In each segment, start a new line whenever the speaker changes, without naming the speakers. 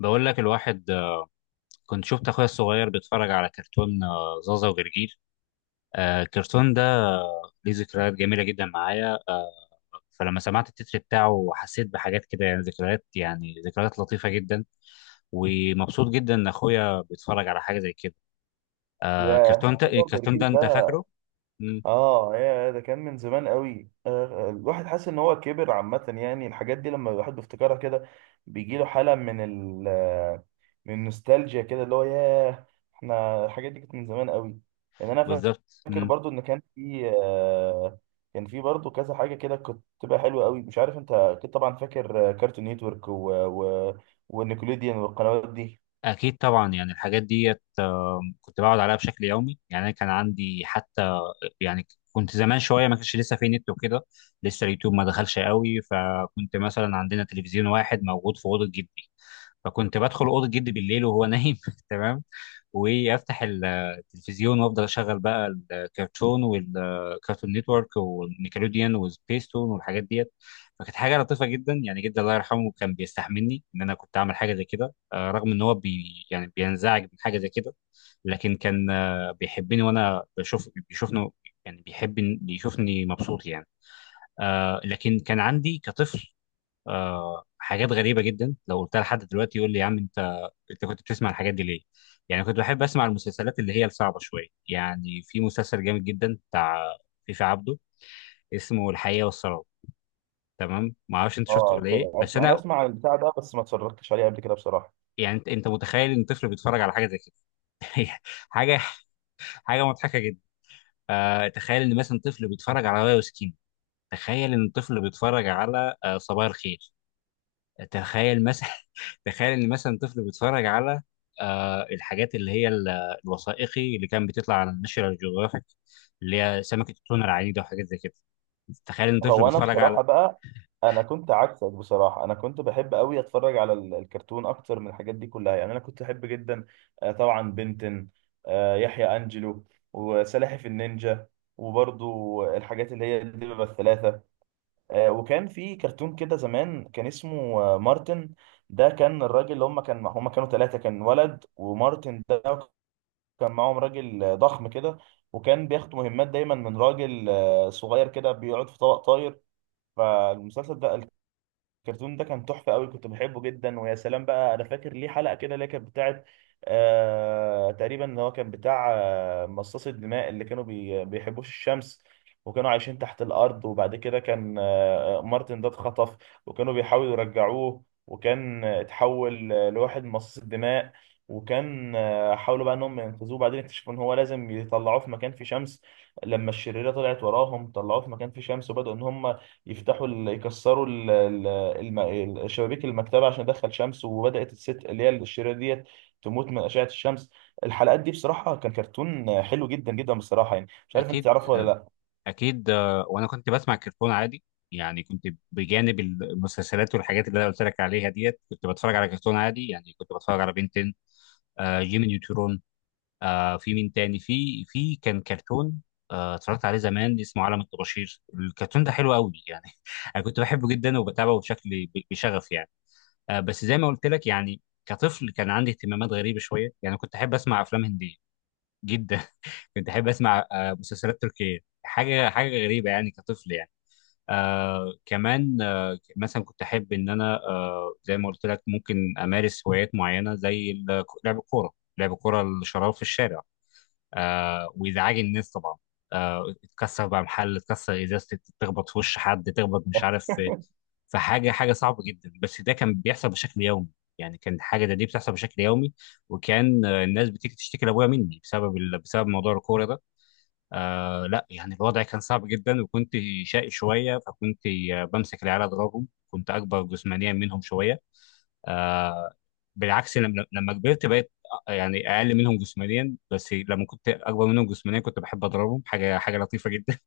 بقول لك الواحد كنت شفت اخويا الصغير بيتفرج على كرتون زازا وجرجير. الكرتون ده ليه ذكريات جميله جدا معايا فلما سمعت التتر بتاعه حسيت بحاجات كده يعني ذكريات لطيفه جدا، ومبسوط جدا ان اخويا بيتفرج على حاجه زي كده.
يا،
الكرتون ده
هو
الكرتون
جرجير
ده انت
ده؟
فاكره؟ مم،
اه، يا، ده كان من زمان قوي. الواحد حاسس ان هو كبر عامة. يعني الحاجات دي لما الواحد بيفتكرها كده بيجي له حالة من ال آه، من النوستالجيا كده اللي هو ياه. احنا الحاجات دي كانت من زمان قوي. يعني انا
بالظبط.
فاكر
مم.
برضو ان كان في برضو كذا حاجة كده كنت بتبقى حلوة قوي. مش عارف، انت اكيد طبعا فاكر كارتون نيتورك ونيكوليديان والقنوات دي.
اكيد طبعا، يعني الحاجات ديت كنت بقعد عليها بشكل يومي، يعني انا كان عندي حتى، يعني كنت زمان شويه ما كانش لسه في نت وكده، لسه اليوتيوب ما دخلش قوي، فكنت مثلا عندنا تلفزيون واحد موجود في اوضه جدي، فكنت بدخل اوضه جدي بالليل وهو نايم تمام. وافتح التلفزيون وافضل اشغل بقى الكرتون والكرتون نتورك والنيكلوديان وسبيستون والحاجات ديت. فكانت حاجه لطيفه جدا يعني، جدا الله يرحمه كان بيستحملني ان انا كنت اعمل حاجه زي كده، رغم ان هو بي يعني بينزعج من حاجه زي كده، لكن كان بيحبني وانا بشوف بيشوفني، يعني بيحب، بيشوفني مبسوط يعني. لكن كان عندي كطفل حاجات غريبه جدا، لو قلتها لحد دلوقتي يقول لي يا عم انت كنت بتسمع الحاجات دي ليه؟ يعني كنت بحب اسمع المسلسلات اللي هي الصعبه شويه، يعني في مسلسل جامد جدا بتاع فيفي عبده اسمه الحقيقه والسراب. تمام؟ ما اعرفش انت شفته
اه
ولا ايه،
كده
بس
انا
انا
اسمع عن البتاع ده، بس ما اتفرجتش عليه قبل كده بصراحة.
يعني، انت متخيل ان طفل بيتفرج على حاجه زي كده؟ حاجه، حاجه مضحكه جدا. تخيل ان مثلا طفل بيتفرج على واي وسكين، تخيل ان طفل بيتفرج على صباح الخير، تخيل مثلا، تخيل ان مثلا طفل بيتفرج على الحاجات الوثائقي اللي كان بيطلع على الناشونال جيوغرافيك، اللي هي سمكة التونة العنيدة وحاجات زي كده. تخيل ان طفل
هو انا
بيتفرج على.
بصراحه بقى، انا كنت عكسك بصراحه. انا كنت بحب قوي اتفرج على الكرتون اكتر من الحاجات دي كلها. يعني انا كنت احب جدا، آه، طبعا بنتن آه، يحيى انجلو، وسلاحف النينجا، وبرضو الحاجات اللي هي الدببة الثلاثة. وكان في كرتون كده زمان كان اسمه مارتن. ده كان الراجل اللي هم كانوا ثلاثة. كان ولد، ومارتن ده، كان معاهم راجل ضخم كده، وكان بياخد مهمات دايما من راجل صغير كده بيقعد في طبق طاير. فالمسلسل ده، الكرتون ده كان تحفة قوي، كنت بحبه جدا. ويا سلام بقى، انا فاكر ليه حلقة كده اللي هي كانت بتاعت تقريبا ان هو كان بتاع مصاص الدماء اللي كانوا بيحبوش الشمس وكانوا عايشين تحت الارض. وبعد كده كان مارتن ده اتخطف، وكانوا بيحاولوا يرجعوه، وكان اتحول لواحد من مصاص الدماء. وكان حاولوا بقى انهم ينقذوه، بعدين اكتشفوا ان هو لازم يطلعوه في مكان فيه شمس. لما الشريرة طلعت وراهم، طلعوه في مكان فيه شمس، وبدأوا ان هم يكسروا شبابيك المكتبه عشان ادخل شمس، وبدات الست اللي هي الشريره ديت تموت من اشعه الشمس. الحلقات دي بصراحه كان كرتون حلو جدا جدا بصراحه، يعني مش عارف انت
اكيد،
تعرفه ولا لا.
اكيد وانا كنت بسمع كرتون عادي، يعني كنت بجانب المسلسلات والحاجات اللي انا قلت لك عليها ديت، كنت بتفرج على كرتون عادي، يعني كنت بتفرج على بنتين، جيمي نيوترون، في مين تاني، في كان كرتون اتفرجت عليه زمان اسمه عالم الطباشير. الكرتون ده حلو قوي يعني، انا كنت بحبه جدا وبتابعه بشكل بشغف يعني. بس زي ما قلت لك، يعني كطفل كان عندي اهتمامات غريبه شويه، يعني كنت احب اسمع افلام هنديه جدا، كنت احب اسمع مسلسلات تركيه، حاجه، حاجه غريبه يعني كطفل يعني. كمان مثلا كنت احب ان انا زي ما قلت لك ممكن امارس هوايات معينه زي لعب الكوره، لعب الكوره الشراب في الشارع. ويزعج الناس طبعا، تكسر بقى محل، تكسر ازازه، تخبط في وش حد، تخبط مش عارف في، في حاجه، حاجه صعبه جدا، بس ده كان بيحصل بشكل يومي. يعني كان حاجه دي بتحصل بشكل يومي، وكان الناس بتيجي تشتكي لابويا مني بسبب بسبب موضوع الكوره ده. لا يعني الوضع كان صعب جدا، وكنت شقي شويه، فكنت بمسك العيال اضربهم، كنت اكبر جسمانيا منهم شويه. آه، بالعكس لما كبرت بقيت يعني اقل منهم جسمانيا، بس لما كنت اكبر منهم جسمانيا كنت بحب اضربهم، حاجه، حاجه لطيفه جدا.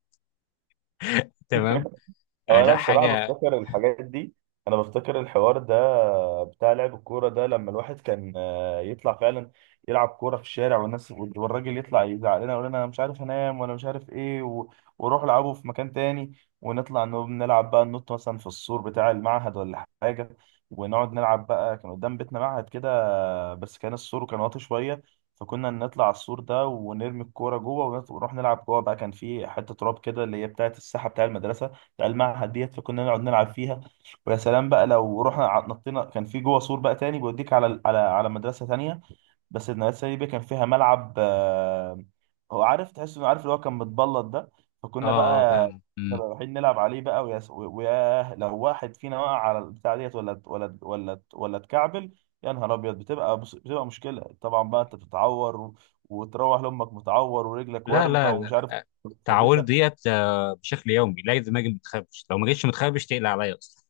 تمام. آه،
هو انا
لا
بصراحه
حاجه.
بفتكر الحاجات دي، انا بفتكر الحوار ده بتاع لعب الكوره ده، لما الواحد كان يطلع فعلا يلعب كوره في الشارع، والناس والراجل يطلع يزعق لنا، يقول لنا انا مش عارف انام ولا مش عارف ايه وروح العبوا في مكان تاني. ونطلع نلعب بقى، ننط مثلا في السور بتاع المعهد ولا حاجه، ونقعد نلعب بقى. كان قدام بيتنا معهد كده، بس كان السور كان واطي شويه، فكنا نطلع على السور ده ونرمي الكوره جوه، ونروح نلعب جوه بقى. كان في حته تراب كده اللي هي بتاعه الساحه بتاع المدرسه بتاع المعهد ديت، فكنا نقعد نلعب فيها. ويا سلام بقى لو رحنا نطينا، كان في جوه سور بقى تاني بيوديك على ال- على على مدرسه تانية. بس المدرسه دي بقى كان فيها ملعب، هو عارف، تحس انه عارف اللي هو كان متبلط ده.
اه،
فكنا بقى
فاهم.
كنا
مم.
رايحين نلعب عليه بقى. ويا لو واحد فينا وقع على البتاع ديت ولا اتكعبل، يا نهار ابيض، بتبقى مشكله طبعا بقى. انت بتتعور وتروح لامك متعور ورجلك
لا
ورمه
لا
ومش
لا،
عارف.
التعاوير
مخدشه.
ديت بشكل يومي، لا، لازم اجي متخربش، لو ما جيتش متخربش تقلق عليا اصلا.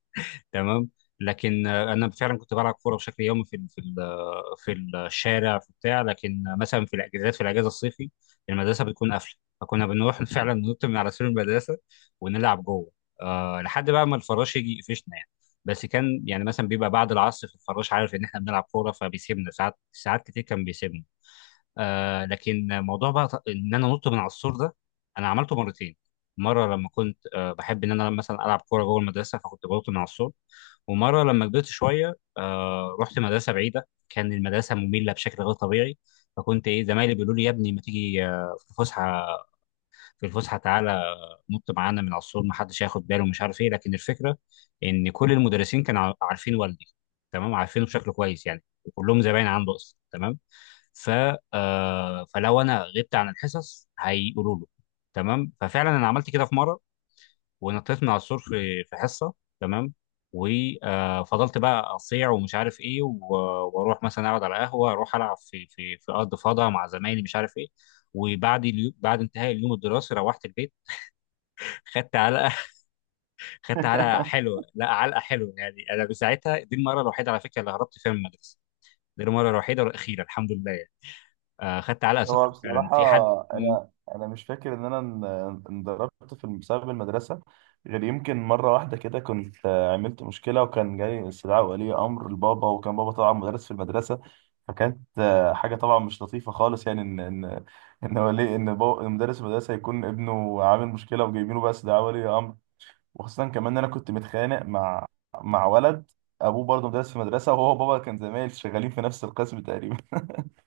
تمام. لكن انا فعلا كنت بلعب كوره بشكل يومي في ال- في ال- آه، في الشارع في بتاع، لكن مثلا في الاجازات، في الاجازه الصيفي المدرسه بتكون قافله، فكنا بنروح فعلا ننط من على سور المدرسه ونلعب جوه. أه لحد بقى ما الفراش يجي يقفشنا يعني، بس كان يعني مثلا بيبقى بعد العصر في الفراش عارف ان احنا بنلعب كوره، فبيسيبنا ساعات، ساعات كتير كان بيسيبنا. أه لكن موضوع بقى ان انا نط من على السور ده، انا عملته مرتين. مره لما كنت أه بحب ان انا مثلا العب كوره جوه المدرسه، فكنت بنط من على السور، ومره لما كبرت شويه رحت مدرسه بعيده، كان المدرسه ممله بشكل غير طبيعي، فكنت ايه زمايلي بيقولوا لي يا ابني ما تيجي في الفسحه، تعالى نط معانا من على السور، ما حدش هياخد باله ومش عارف ايه، لكن الفكره ان كل المدرسين كانوا عارفين والدي، تمام؟ عارفينه بشكل كويس يعني، وكلهم زباين عنده اصلا، تمام؟ ف فلو انا غبت عن الحصص هيقولوا له، تمام؟ ففعلا انا عملت كده في مره، ونطيت من على السور في حصه، تمام؟ وفضلت بقى اصيع ومش عارف ايه، واروح مثلا اقعد على قهوه، اروح العب في ارض فضاء مع زمايلي مش عارف ايه. وبعد بعد انتهاء اليوم الدراسي روحت البيت، خدت علقه. خدت علقه حلوه، لا علقه حلوه، يعني انا بساعتها دي المره الوحيده على فكره اللي هربت فيها من المدرسه. دي المره الوحيده والاخيره الحمد لله يعني. آه، خدت علقه
هو
سخنه فعلا
بصراحة،
في حد. مم.
أنا أنا مش فاكر إن أنا انضربت في بسبب المدرسة غير يمكن مرة واحدة كده. كنت عملت مشكلة، وكان جاي استدعاء ولي أمر لبابا، وكان بابا طبعا مدرس في المدرسة. فكانت حاجة طبعا مش لطيفة خالص، يعني إن بابا مدرس المدرسة يكون ابنه عامل مشكلة وجايبينه بقى استدعاء ولي أمر. وخاصة كمان إن أنا كنت متخانق مع ولد أبوه برضه مدرس في مدرسة، وهو وبابا كان زمايل شغالين في نفس القسم تقريبا.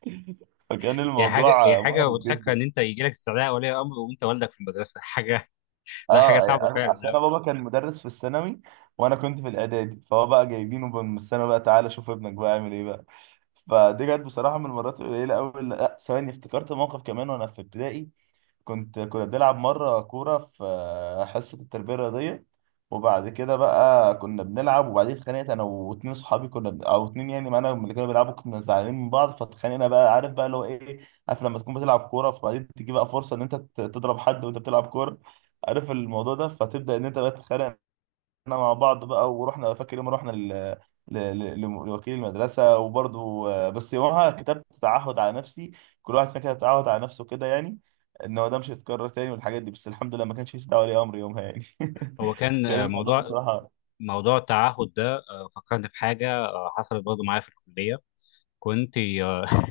فكان
هي حاجه، هي
الموضوع
حاجه
محرج
مضحكه
جدا.
ان انت يجي لك استدعاء ولي امر وانت والدك في المدرسه. حاجه، لا حاجه
اه،
صعبه
اصل
فعلا.
انا بابا كان مدرس في الثانوي، وانا كنت في الاعدادي، فهو بقى جايبينه بقى من الثانوي بقى، تعالى شوف ابنك بقى عامل ايه بقى. فدي كانت بصراحه من المرات القليله قوي. لا ثواني، افتكرت موقف كمان وانا في ابتدائي. كنا بنلعب مرة كورة في حصة التربية الرياضية، وبعد كده بقى كنا بنلعب، وبعدين اتخانقت انا واتنين صحابي كنا او اتنين يعني معانا من اللي كانوا بيلعبوا. كنا زعلانين من بعض فاتخانقنا بقى، عارف بقى اللي هو ايه، عارف لما تكون بتلعب كورة، فبعدين تيجي بقى فرصة ان انت تضرب حد وانت بتلعب كورة. عارف الموضوع ده، فتبدأ ان انت بقى تتخانق احنا مع بعض بقى. ورحنا، فاكر يوم رحنا لوكيل المدرسه وبرضه بس يومها كتبت تعهد على نفسي، كل واحد فينا كتب تعهد على نفسه كده يعني، ان هو ده مش هيتكرر تاني والحاجات دي. بس الحمد لله ما كانش في دعوه ولي امر يومها يعني.
هو كان
كان الموضوع
موضوع،
بصراحه
موضوع التعهد ده فكرني بحاجه حصلت برضه معايا في الكليه. كنت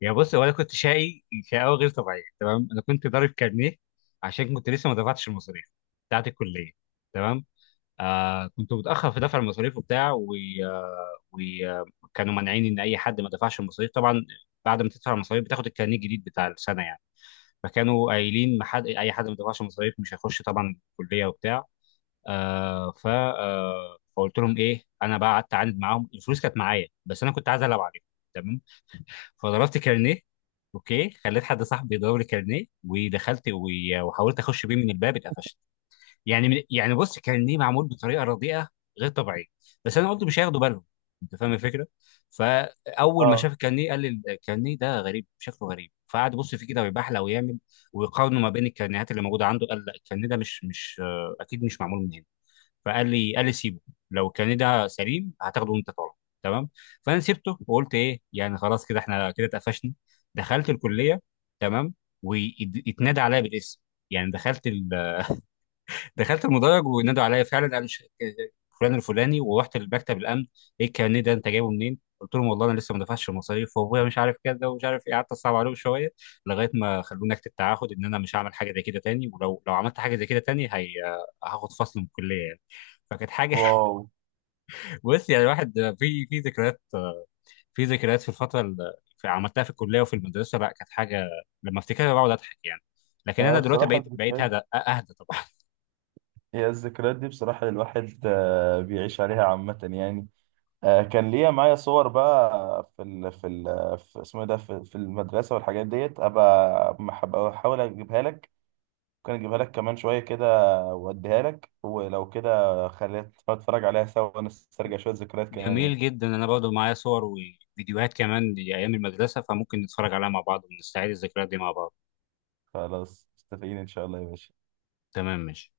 يعني بص هو انا كنت شقي شقاوه غير طبيعيه، تمام؟ انا كنت ضارب كارنيه عشان كنت لسه ما دفعتش المصاريف بتاعت الكليه، تمام؟ كنت متاخر في دفع المصاريف وبتاع، وكانوا مانعين ان اي حد ما دفعش المصاريف طبعا، بعد ما تدفع المصاريف بتاخد الكارنيه الجديد بتاع السنه يعني، فكانوا قايلين ما حد، اي حد ما دفعش المصاريف مش هيخش طبعا الكليه وبتاع. آه ف آه فقلت لهم ايه، انا بقى قعدت اعاند معاهم، الفلوس كانت معايا بس انا كنت عايز العب عليهم، تمام؟ فضربت كارنيه، اوكي، خليت حد صاحبي يضرب لي كارنيه، ودخلت وحاولت اخش بيه من الباب، اتقفشت. يعني من، يعني بص كارنيه معمول بطريقه رديئه، غير طبيعيه، بس انا قلت مش هياخدوا بالهم، انت فاهم الفكره؟ فاول ما
اه،
شاف الكارنيه قال لي الكارنيه ده غريب، شكله غريب، فقعد يبص فيه كده ويبحلق ويعمل، ويقارنه ما بين الكارنيهات اللي موجوده عنده، قال لا الكارنيه ده مش اكيد مش معمول من هنا، فقال لي، قال لي سيبه، لو كان ده سليم هتاخده وانت طالع، تمام؟ فانا سبته وقلت ايه يعني خلاص كده، احنا كده اتقفشنا. دخلت الكليه، تمام؟ واتنادى عليا بالاسم، يعني دخلت دخلت المدرج، ونادوا عليا فعلا، قالوا فلان الفلاني، ورحت لمكتب الامن. ايه الكارنيه ده انت جايبه منين؟ قلت لهم والله انا لسه ما دفعتش المصاريف وابويا مش عارف كده ومش عارف ايه، قعدت اصعب عليهم شويه، لغايه ما خلوني اكتب تعهد ان انا مش هعمل حاجه زي كده تاني، ولو عملت حاجه زي كده تاني هاخد فصل من الكليه يعني. فكانت حاجه،
واو.
بص يعني الواحد في، في ذكريات، في ذكريات في الفتره اللي عملتها في الكليه وفي المدرسه، لا كانت حاجه لما افتكرها بقعد اضحك يعني. لكن
هي
انا دلوقتي
بصراحه
بقيت بقيت
الذكريات،
هدى اهدى طبعا.
هي الذكريات دي بصراحه الواحد بيعيش عليها عامه يعني. كان ليا معايا صور بقى في اسمه إيه ده في المدرسه والحاجات ديت، ابقى احاول اجيبها لك. ممكن اجيبها لك كمان شويه كده، واديها لك، ولو كده خلينا نتفرج عليها سوا، ونسترجع شويه ذكريات كمان يعني.
جميل جدا، انا برضو معايا صور وفيديوهات كمان لايام المدرسه، فممكن نتفرج عليها مع بعض ونستعيد الذكريات دي مع بعض.
خلاص، متفقين ان شاء الله يا باشا.
تمام، ماشي.